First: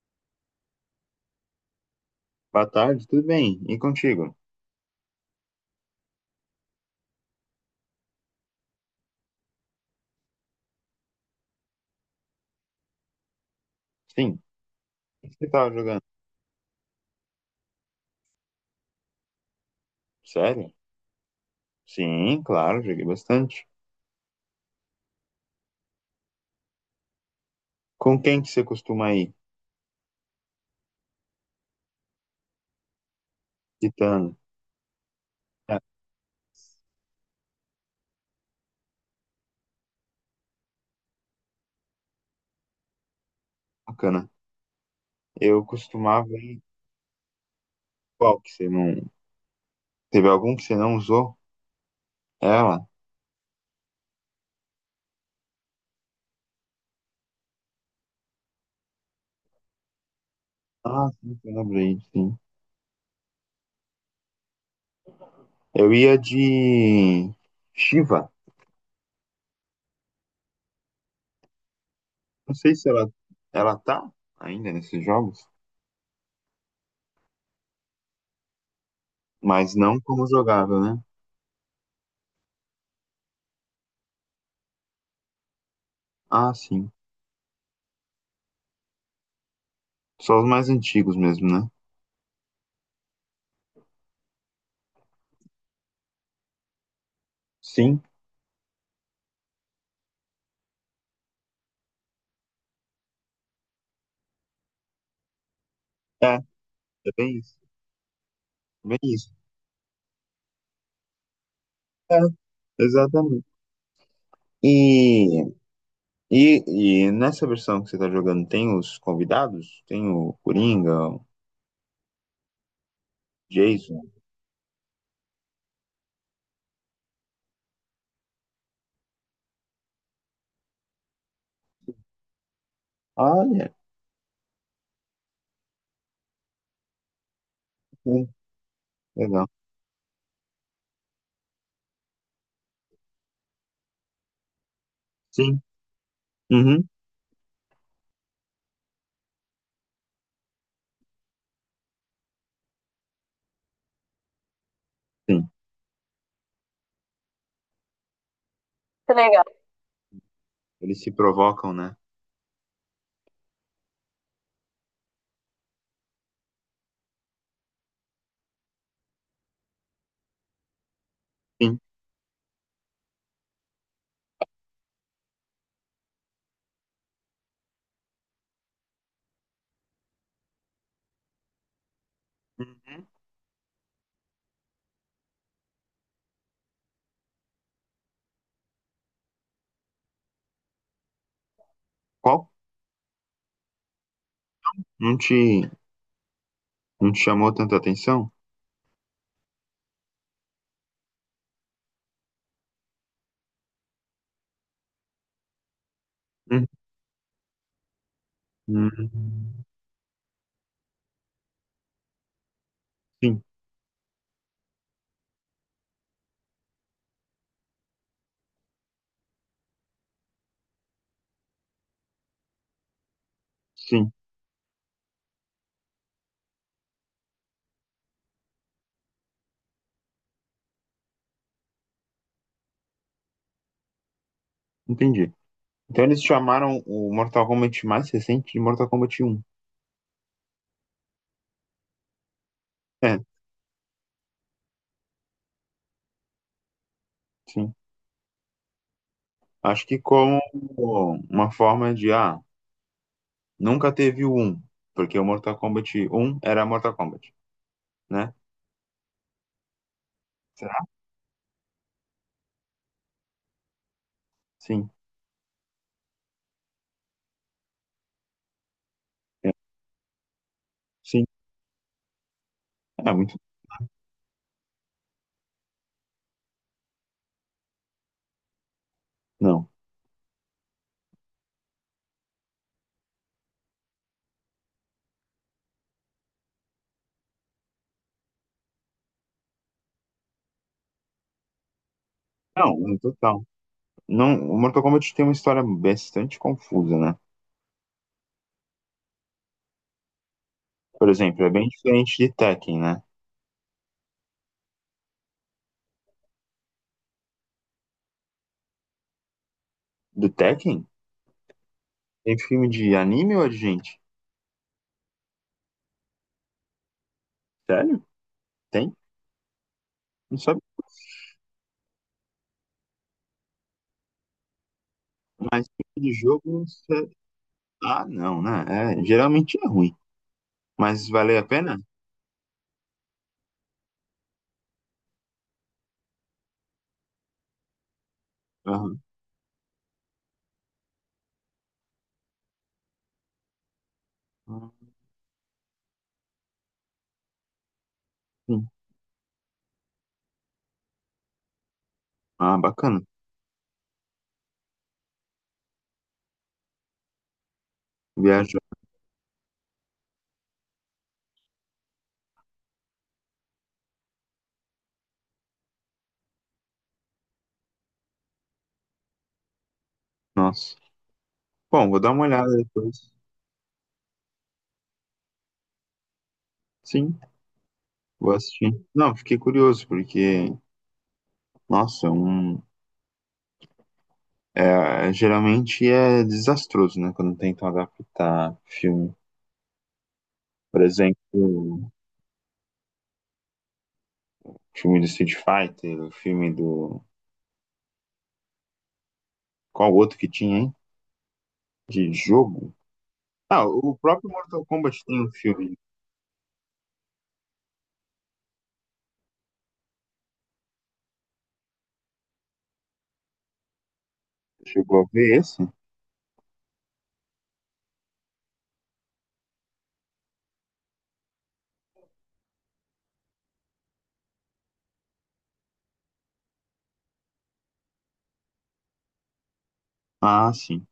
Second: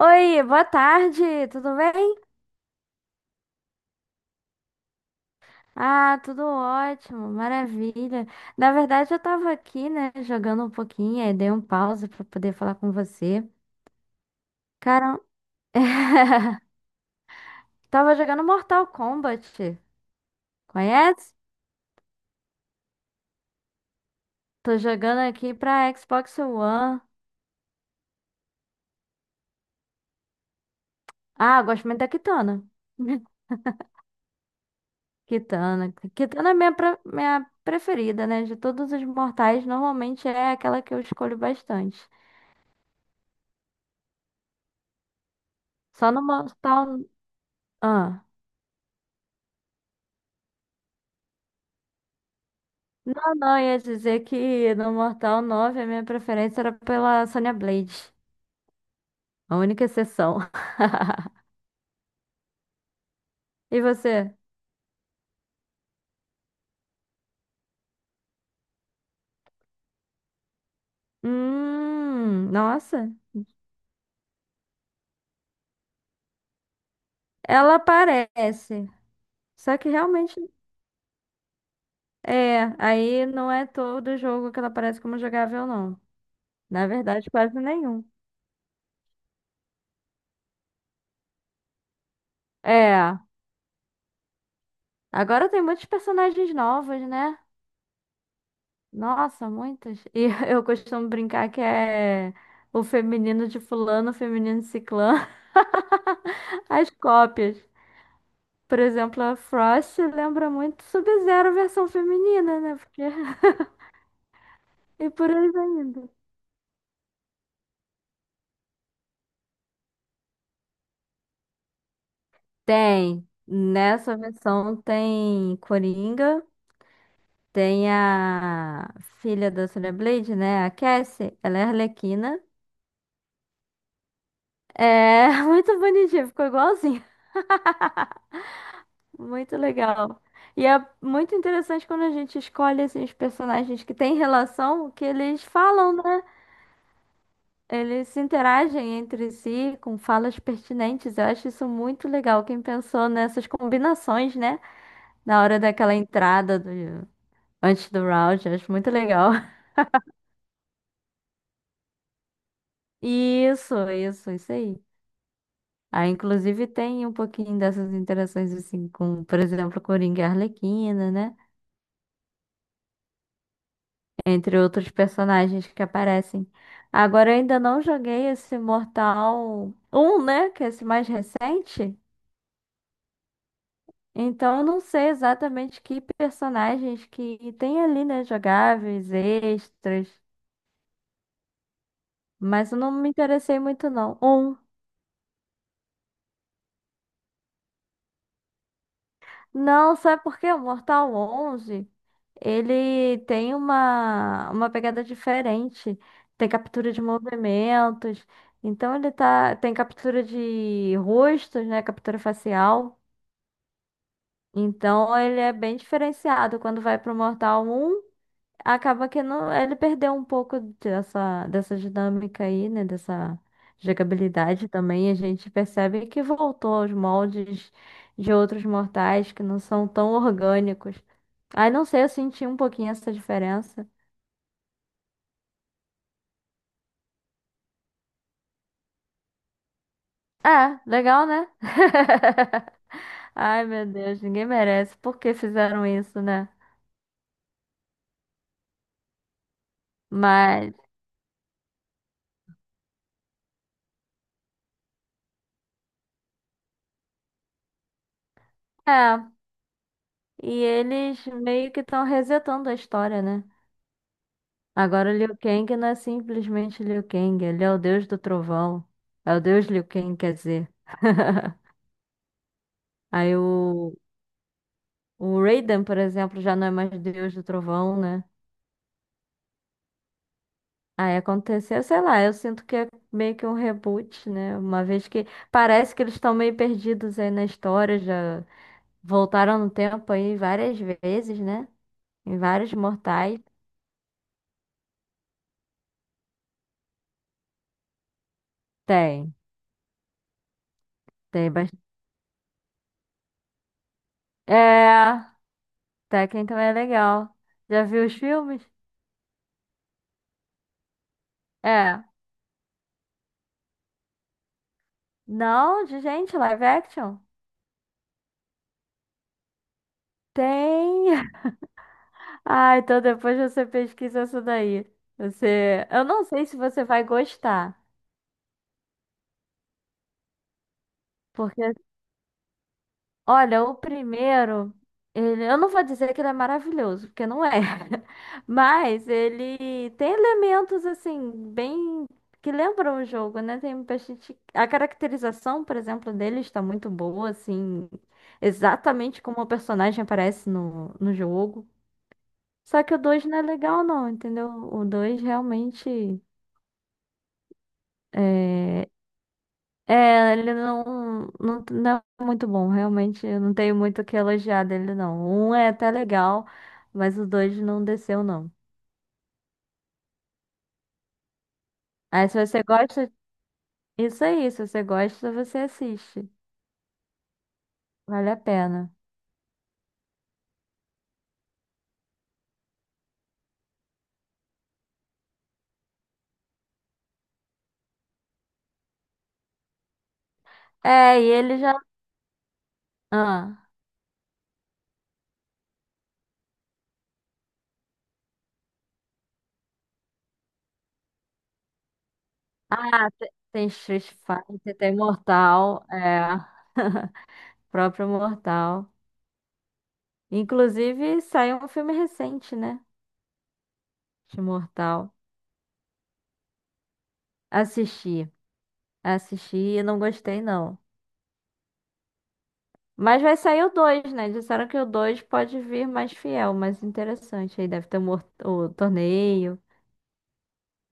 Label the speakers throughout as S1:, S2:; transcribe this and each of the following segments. S1: Oi, boa tarde, tudo bem?
S2: Boa tarde, tudo bem? E contigo?
S1: Ah, tudo ótimo, maravilha. Na verdade, eu tava aqui, né, jogando um pouquinho, aí dei um pause pra poder falar com você.
S2: Sim.
S1: Cara,
S2: Você estava jogando?
S1: tava jogando Mortal Kombat,
S2: Sério?
S1: conhece?
S2: Sim, claro, joguei bastante.
S1: Tô jogando aqui pra Xbox One.
S2: Com quem que você costuma ir?
S1: Ah, gosto muito da Kitana.
S2: Titano. É,
S1: Kitana. Kitana é minha preferida, né? De todos os mortais, normalmente é aquela que eu escolho bastante.
S2: bacana. Eu
S1: Só no
S2: costumava ir.
S1: Mortal. Ah.
S2: Qual que você não. Teve algum que você não usou? Ela?
S1: Não, não, ia dizer que no Mortal 9 a minha preferência era pela Sonya Blade. A única exceção.
S2: Ah, sim, eu lembrei, sim.
S1: E você?
S2: Eu ia de. Shiva. Não sei se ela,
S1: Nossa.
S2: ela tá ainda nesses jogos,
S1: Ela aparece.
S2: mas
S1: Só que
S2: não como
S1: realmente
S2: jogável, né?
S1: é. Aí não é todo jogo que ela aparece como jogável, não.
S2: Ah,
S1: Na
S2: sim.
S1: verdade, quase nenhum.
S2: Só os mais antigos mesmo, né?
S1: É. Agora tem muitos personagens novos, né?
S2: Sim.
S1: Nossa, muitos. E eu costumo brincar que é o feminino de fulano, o feminino de ciclano,
S2: É,
S1: as
S2: bem
S1: cópias.
S2: isso.
S1: Por
S2: Bem
S1: exemplo,
S2: isso.
S1: a Frost lembra muito Sub-Zero versão
S2: É.
S1: feminina, né? Porque...
S2: Exatamente. E,
S1: E por aí vai indo.
S2: e nessa versão que você está jogando, tem os convidados? Tem o Coringa, o
S1: Tem.
S2: Jason?
S1: Nessa versão tem Coringa, tem a filha da Sonya Blade, né? A Cassie, ela é Arlequina.
S2: Olha,
S1: É muito bonitinha, ficou igualzinha.
S2: sim, legal.
S1: Muito legal. E é muito interessante quando a gente escolhe assim, os personagens que têm relação, o que eles
S2: Sim.
S1: falam, né?
S2: Uhum,
S1: Eles se interagem entre si com falas pertinentes. Eu acho isso muito legal. Quem pensou nessas combinações, né? Na
S2: sim.
S1: hora daquela entrada do, antes do round, eu acho muito
S2: Que
S1: legal.
S2: legal. Eles se provocam, né?
S1: Isso aí. Aí, inclusive, tem um pouquinho dessas interações, assim, com, por exemplo, Coringa e Arlequina, né?
S2: Sim.
S1: Entre outros personagens que aparecem. Agora, eu ainda não joguei esse Mortal 1, né? Que é esse mais recente.
S2: Uhum.
S1: Então, eu não sei exatamente que personagens que tem ali, né? Jogáveis, extras.
S2: Qual?
S1: Mas eu não me interessei muito, não. Um.
S2: Não te, não te chamou tanta atenção?
S1: Não, sabe por quê? O Mortal 11, ele tem uma pegada diferente. Tem captura de movimentos. Então, ele
S2: Uhum.
S1: tá. Tem captura de rostos, né? Captura facial.
S2: Sim,
S1: Então, ele é bem diferenciado. Quando vai pro Mortal 1, acaba que não, ele perdeu um pouco dessa dinâmica aí, né? Dessa
S2: sim,
S1: jogabilidade também. A gente percebe que voltou aos moldes de outros mortais que não são tão orgânicos. Aí não sei, eu senti um pouquinho essa diferença.
S2: entendi. Então eles chamaram o Mortal Kombat mais recente de Mortal Kombat um.
S1: Ah, legal, né?
S2: É,
S1: Ai, meu Deus, ninguém merece. Por que fizeram isso, né?
S2: sim. Acho que como
S1: Mas,
S2: uma forma de, nunca teve o 1, porque o Mortal Kombat um era Mortal Kombat, né?
S1: é. E
S2: Será?
S1: eles meio que estão resetando a história, né?
S2: Sim.
S1: Agora, o Liu Kang não é simplesmente Liu Kang, ele é o deus do trovão. É o
S2: É,
S1: deus Liu Kang, quer dizer.
S2: sim. É
S1: Aí
S2: muito.
S1: o Raiden, por exemplo, já não é mais deus do trovão, né?
S2: Não.
S1: Aí aconteceu, sei lá, eu sinto que é meio que um reboot, né? Uma vez que parece que eles estão meio perdidos aí na história, já voltaram no tempo aí várias vezes, né? Em vários
S2: Não, no
S1: mortais.
S2: total. Não, o Mortal Kombat tem uma história bastante confusa, né?
S1: Tem,
S2: Por exemplo, é
S1: tem
S2: bem
S1: bastante.
S2: diferente de Tekken, né?
S1: É, Tekken também é legal. Já viu os filmes?
S2: Do Tekken?
S1: É.
S2: Tem filme de anime ou de gente?
S1: Não, de gente, live action?
S2: Sério? Tem? Não sabe
S1: Tem. Ah, então depois você pesquisa isso daí. Você, eu
S2: de
S1: não
S2: jogo?
S1: sei se
S2: Não
S1: você vai
S2: sei.
S1: gostar,
S2: Ah, não, né? É, geralmente é ruim. Mas valeu a
S1: porque
S2: pena?
S1: olha, o primeiro, ele, eu não vou dizer que ele é maravilhoso, porque não é.
S2: Aham.
S1: Mas ele tem elementos assim bem que lembram o jogo, né? Tem bastante a
S2: Ah,
S1: caracterização, por exemplo, dele está muito boa, assim,
S2: sim.
S1: exatamente como o personagem aparece no jogo.
S2: Ah,
S1: Só que o
S2: bacana.
S1: 2 não é legal, não, entendeu? O 2 realmente
S2: Viajar.
S1: é. É. Ele não, não, não é muito bom, realmente. Eu não tenho muito o que elogiar dele, não. O um é até legal, mas o dois não desceu, não.
S2: Nossa. Bom, vou dar uma
S1: Aí, se
S2: olhada
S1: você
S2: depois.
S1: gosta, isso aí. Se você gosta, você assiste.
S2: Sim.
S1: Vale
S2: Vou
S1: a
S2: assistir.
S1: pena.
S2: Não, fiquei curioso, porque, nossa, é um, é, geralmente é desastroso, né? Quando tentam adaptar filme. Por
S1: É, e ele já.
S2: exemplo,
S1: Ah,
S2: filme do Street Fighter, o filme do. Qual outro que tinha, hein? De jogo?
S1: ah te-
S2: Ah,
S1: tem
S2: o
S1: Street
S2: próprio Mortal
S1: Fighter, tem
S2: Kombat tem um filme.
S1: Mortal, é. Próprio Mortal. Inclusive, saiu um filme recente, né? Este
S2: Chegou a
S1: Mortal.
S2: ver esse?
S1: Assisti. Assisti e não gostei, não. Mas vai sair o 2, né? Disseram que o 2 pode vir mais fiel, mais interessante. Aí deve ter o torneio.
S2: Ah, sim.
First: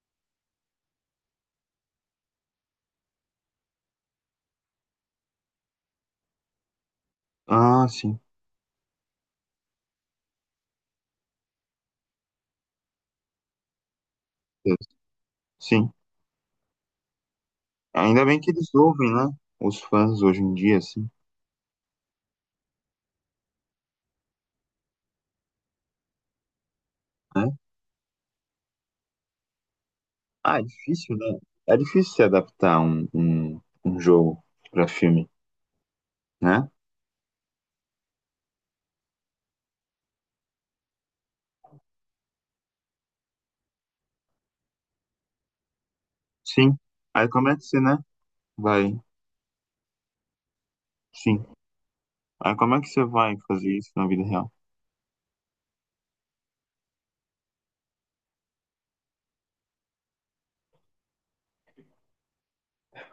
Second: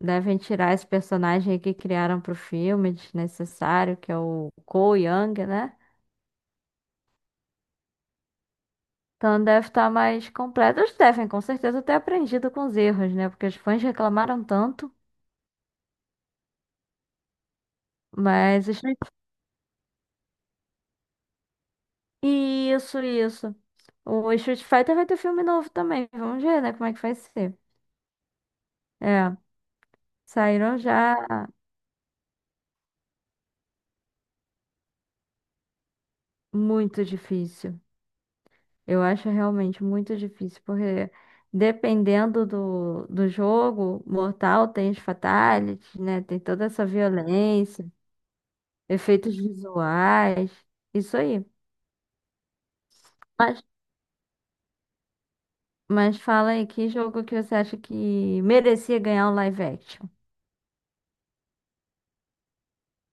S1: Devem tirar esse personagem aí que criaram pro filme, desnecessário, que é o Cole Young, né?
S2: Ah, sim.
S1: Então deve estar mais completo. Eles devem, com certeza, ter aprendido com os erros, né? Porque os fãs reclamaram tanto.
S2: Sim. Ainda bem que
S1: Mas.
S2: eles ouvem, né? Os fãs hoje em dia, assim,
S1: Isso, isso. O Street Fighter vai ter filme novo também. Vamos ver, né? Como é que vai
S2: né?
S1: ser. É.
S2: Ah, é
S1: Saíram
S2: difícil,
S1: já
S2: né? É difícil se adaptar um jogo pra filme. Né?
S1: muito difícil. Eu acho realmente muito difícil, porque dependendo do jogo, Mortal tem os fatalities, né? Tem toda
S2: Sim.
S1: essa
S2: Aí como é que você,
S1: violência,
S2: né? Vai.
S1: efeitos visuais, isso
S2: Sim.
S1: aí.
S2: Aí como é que você vai
S1: Mas,
S2: fazer isso na vida real?
S1: mas fala aí, que jogo que você acha que merecia ganhar um live action?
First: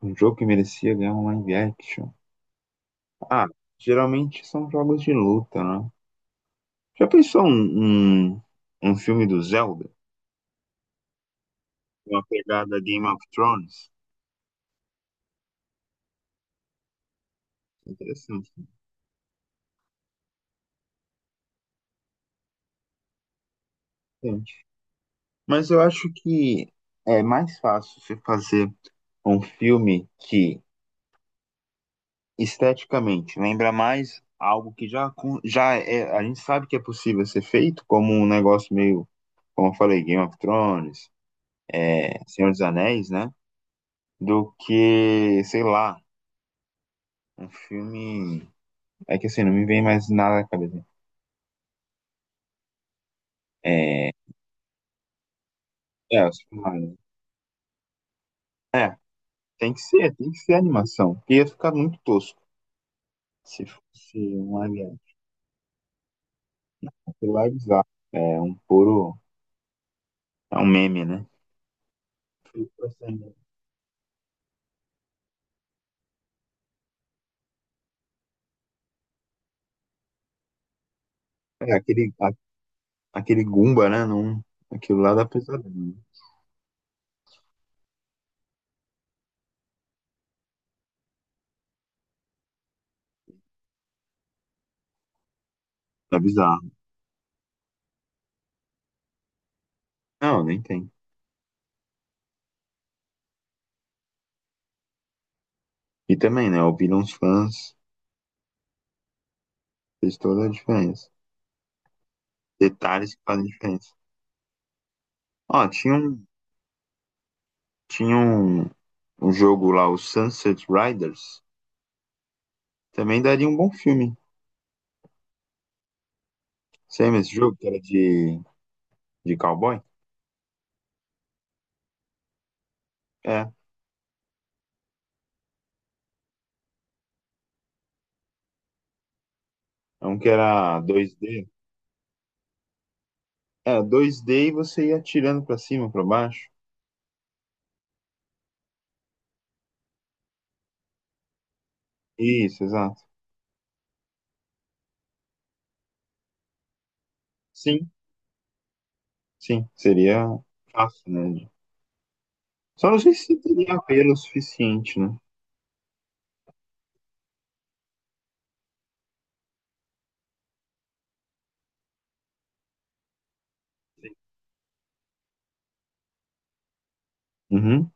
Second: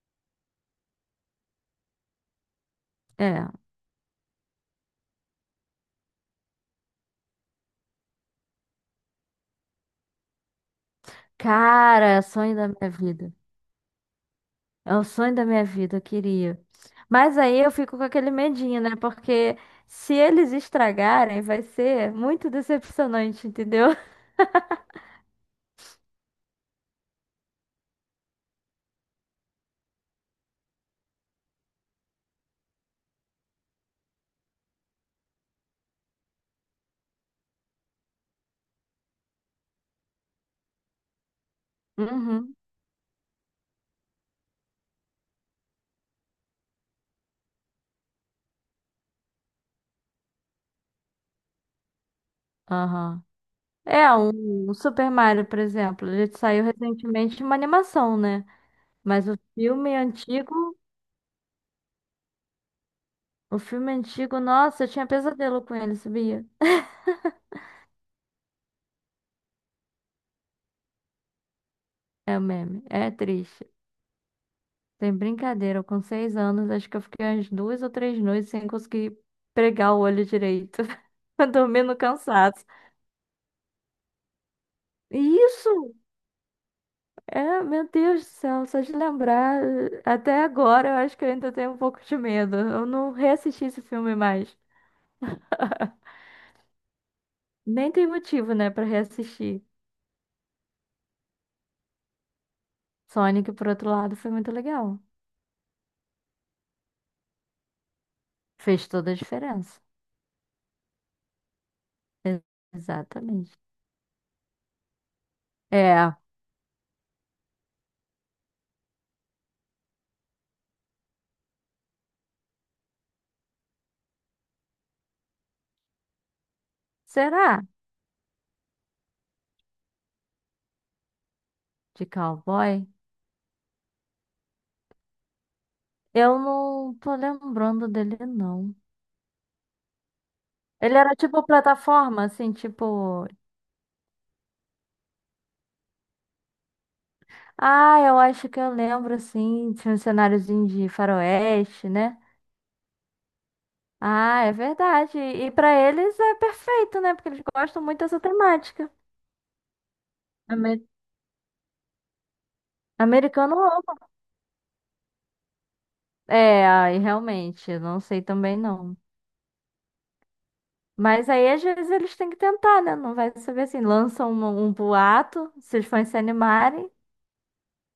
S2: Um jogo que merecia ganhar um live action. Ah,
S1: É.
S2: geralmente são jogos de luta, né? Já pensou um filme do Zelda? Uma
S1: Cara, sonho da
S2: pegada
S1: minha
S2: Game of
S1: vida.
S2: Thrones?
S1: É o sonho da minha vida, eu queria. Mas aí eu fico com aquele
S2: Interessante,
S1: medinho, né? Porque se eles estragarem, vai ser muito decepcionante, entendeu?
S2: interessante. Mas eu acho que é mais fácil você fazer um filme que esteticamente, lembra mais algo que já, já é, a gente sabe que é possível ser feito, como um negócio meio, como eu falei, Game of Thrones, é, Senhor
S1: Uhum.
S2: dos Anéis, né? Do que, sei lá, um filme. É que assim, não me vem mais nada na cabeça.
S1: Aham. É,
S2: É,
S1: um Super Mario, por exemplo, ele
S2: os
S1: saiu recentemente uma animação, né?
S2: né? É,
S1: Mas o filme
S2: tem que ser
S1: antigo,
S2: animação, porque ia ficar muito tosco
S1: o
S2: se
S1: filme
S2: fosse
S1: antigo,
S2: um live
S1: nossa, eu
S2: action,
S1: tinha pesadelo com ele, sabia?
S2: porque live action, é um puro, é um meme, né?
S1: É o meme, é triste. Sem brincadeira, eu com 6 anos, acho que eu fiquei umas 2 ou 3 noites sem conseguir pregar o olho direito,
S2: É,
S1: dormindo
S2: aquele,
S1: cansado.
S2: aquele Goomba, né? Não, aquilo lá dá
S1: Isso!
S2: pesadelo.
S1: É, meu Deus do céu, só de lembrar, até agora eu acho que eu ainda tenho um pouco de medo. Eu não reassisti esse filme mais.
S2: Tá bizarro.
S1: Nem tem motivo, né, pra reassistir.
S2: Não, nem tem.
S1: Sonic, por outro lado, foi muito legal.
S2: E também, né? Ouvir uns fãs
S1: Fez toda a diferença.
S2: fez toda a diferença.
S1: E-
S2: Detalhes que fazem
S1: Exatamente.
S2: diferença. Ó,
S1: É,
S2: tinha um, um jogo lá, o Sunset Riders. Também daria um bom filme. Você lembra esse jogo
S1: será?
S2: que era de cowboy?
S1: De cowboy?
S2: É.
S1: Eu não tô lembrando dele, não.
S2: É um que era
S1: Ele
S2: dois
S1: era tipo
S2: d.
S1: plataforma, assim, tipo.
S2: É, dois d e você ia atirando pra cima, pra baixo.
S1: Ah, eu acho que eu lembro, assim, tinha um cenáriozinho de faroeste, né?
S2: Isso, exato.
S1: Ah, é verdade. E pra eles é perfeito, né? Porque eles gostam
S2: Sim,
S1: muito dessa temática.
S2: sim. Seria
S1: Amer-
S2: fácil, né? Só não sei se
S1: Americano
S2: teria
S1: ama.
S2: apelo o suficiente, né?
S1: É, aí realmente, eu não sei também não. Mas aí às vezes eles têm que tentar, né? Não vai saber assim, lançam um boato, se os fãs se animarem,
S2: Uhum.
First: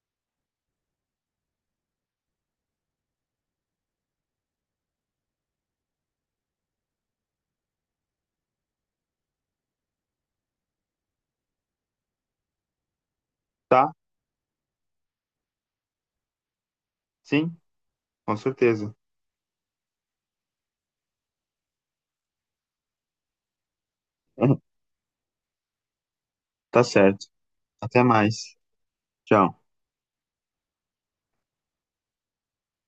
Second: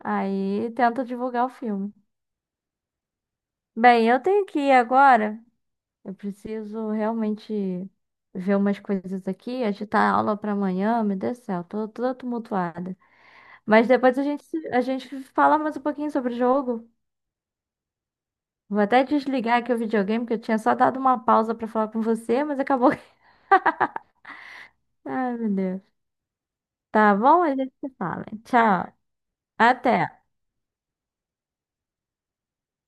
S1: aí tenta divulgar o filme. Bem, eu tenho que ir agora. Eu preciso realmente ver umas coisas aqui, agitar a aula pra amanhã, meu Deus do céu, tô toda tumultuada. Mas
S2: Tá,
S1: depois a gente fala mais um pouquinho sobre o jogo.
S2: sim, com
S1: Vou
S2: certeza.
S1: até desligar aqui o videogame, que eu tinha só dado uma pausa pra falar com você, mas acabou. Ai, meu Deus.
S2: Tá
S1: Tá
S2: certo.
S1: bom? A gente se
S2: Até
S1: fala.
S2: mais.
S1: Tchau.
S2: Tchau.
S1: Até.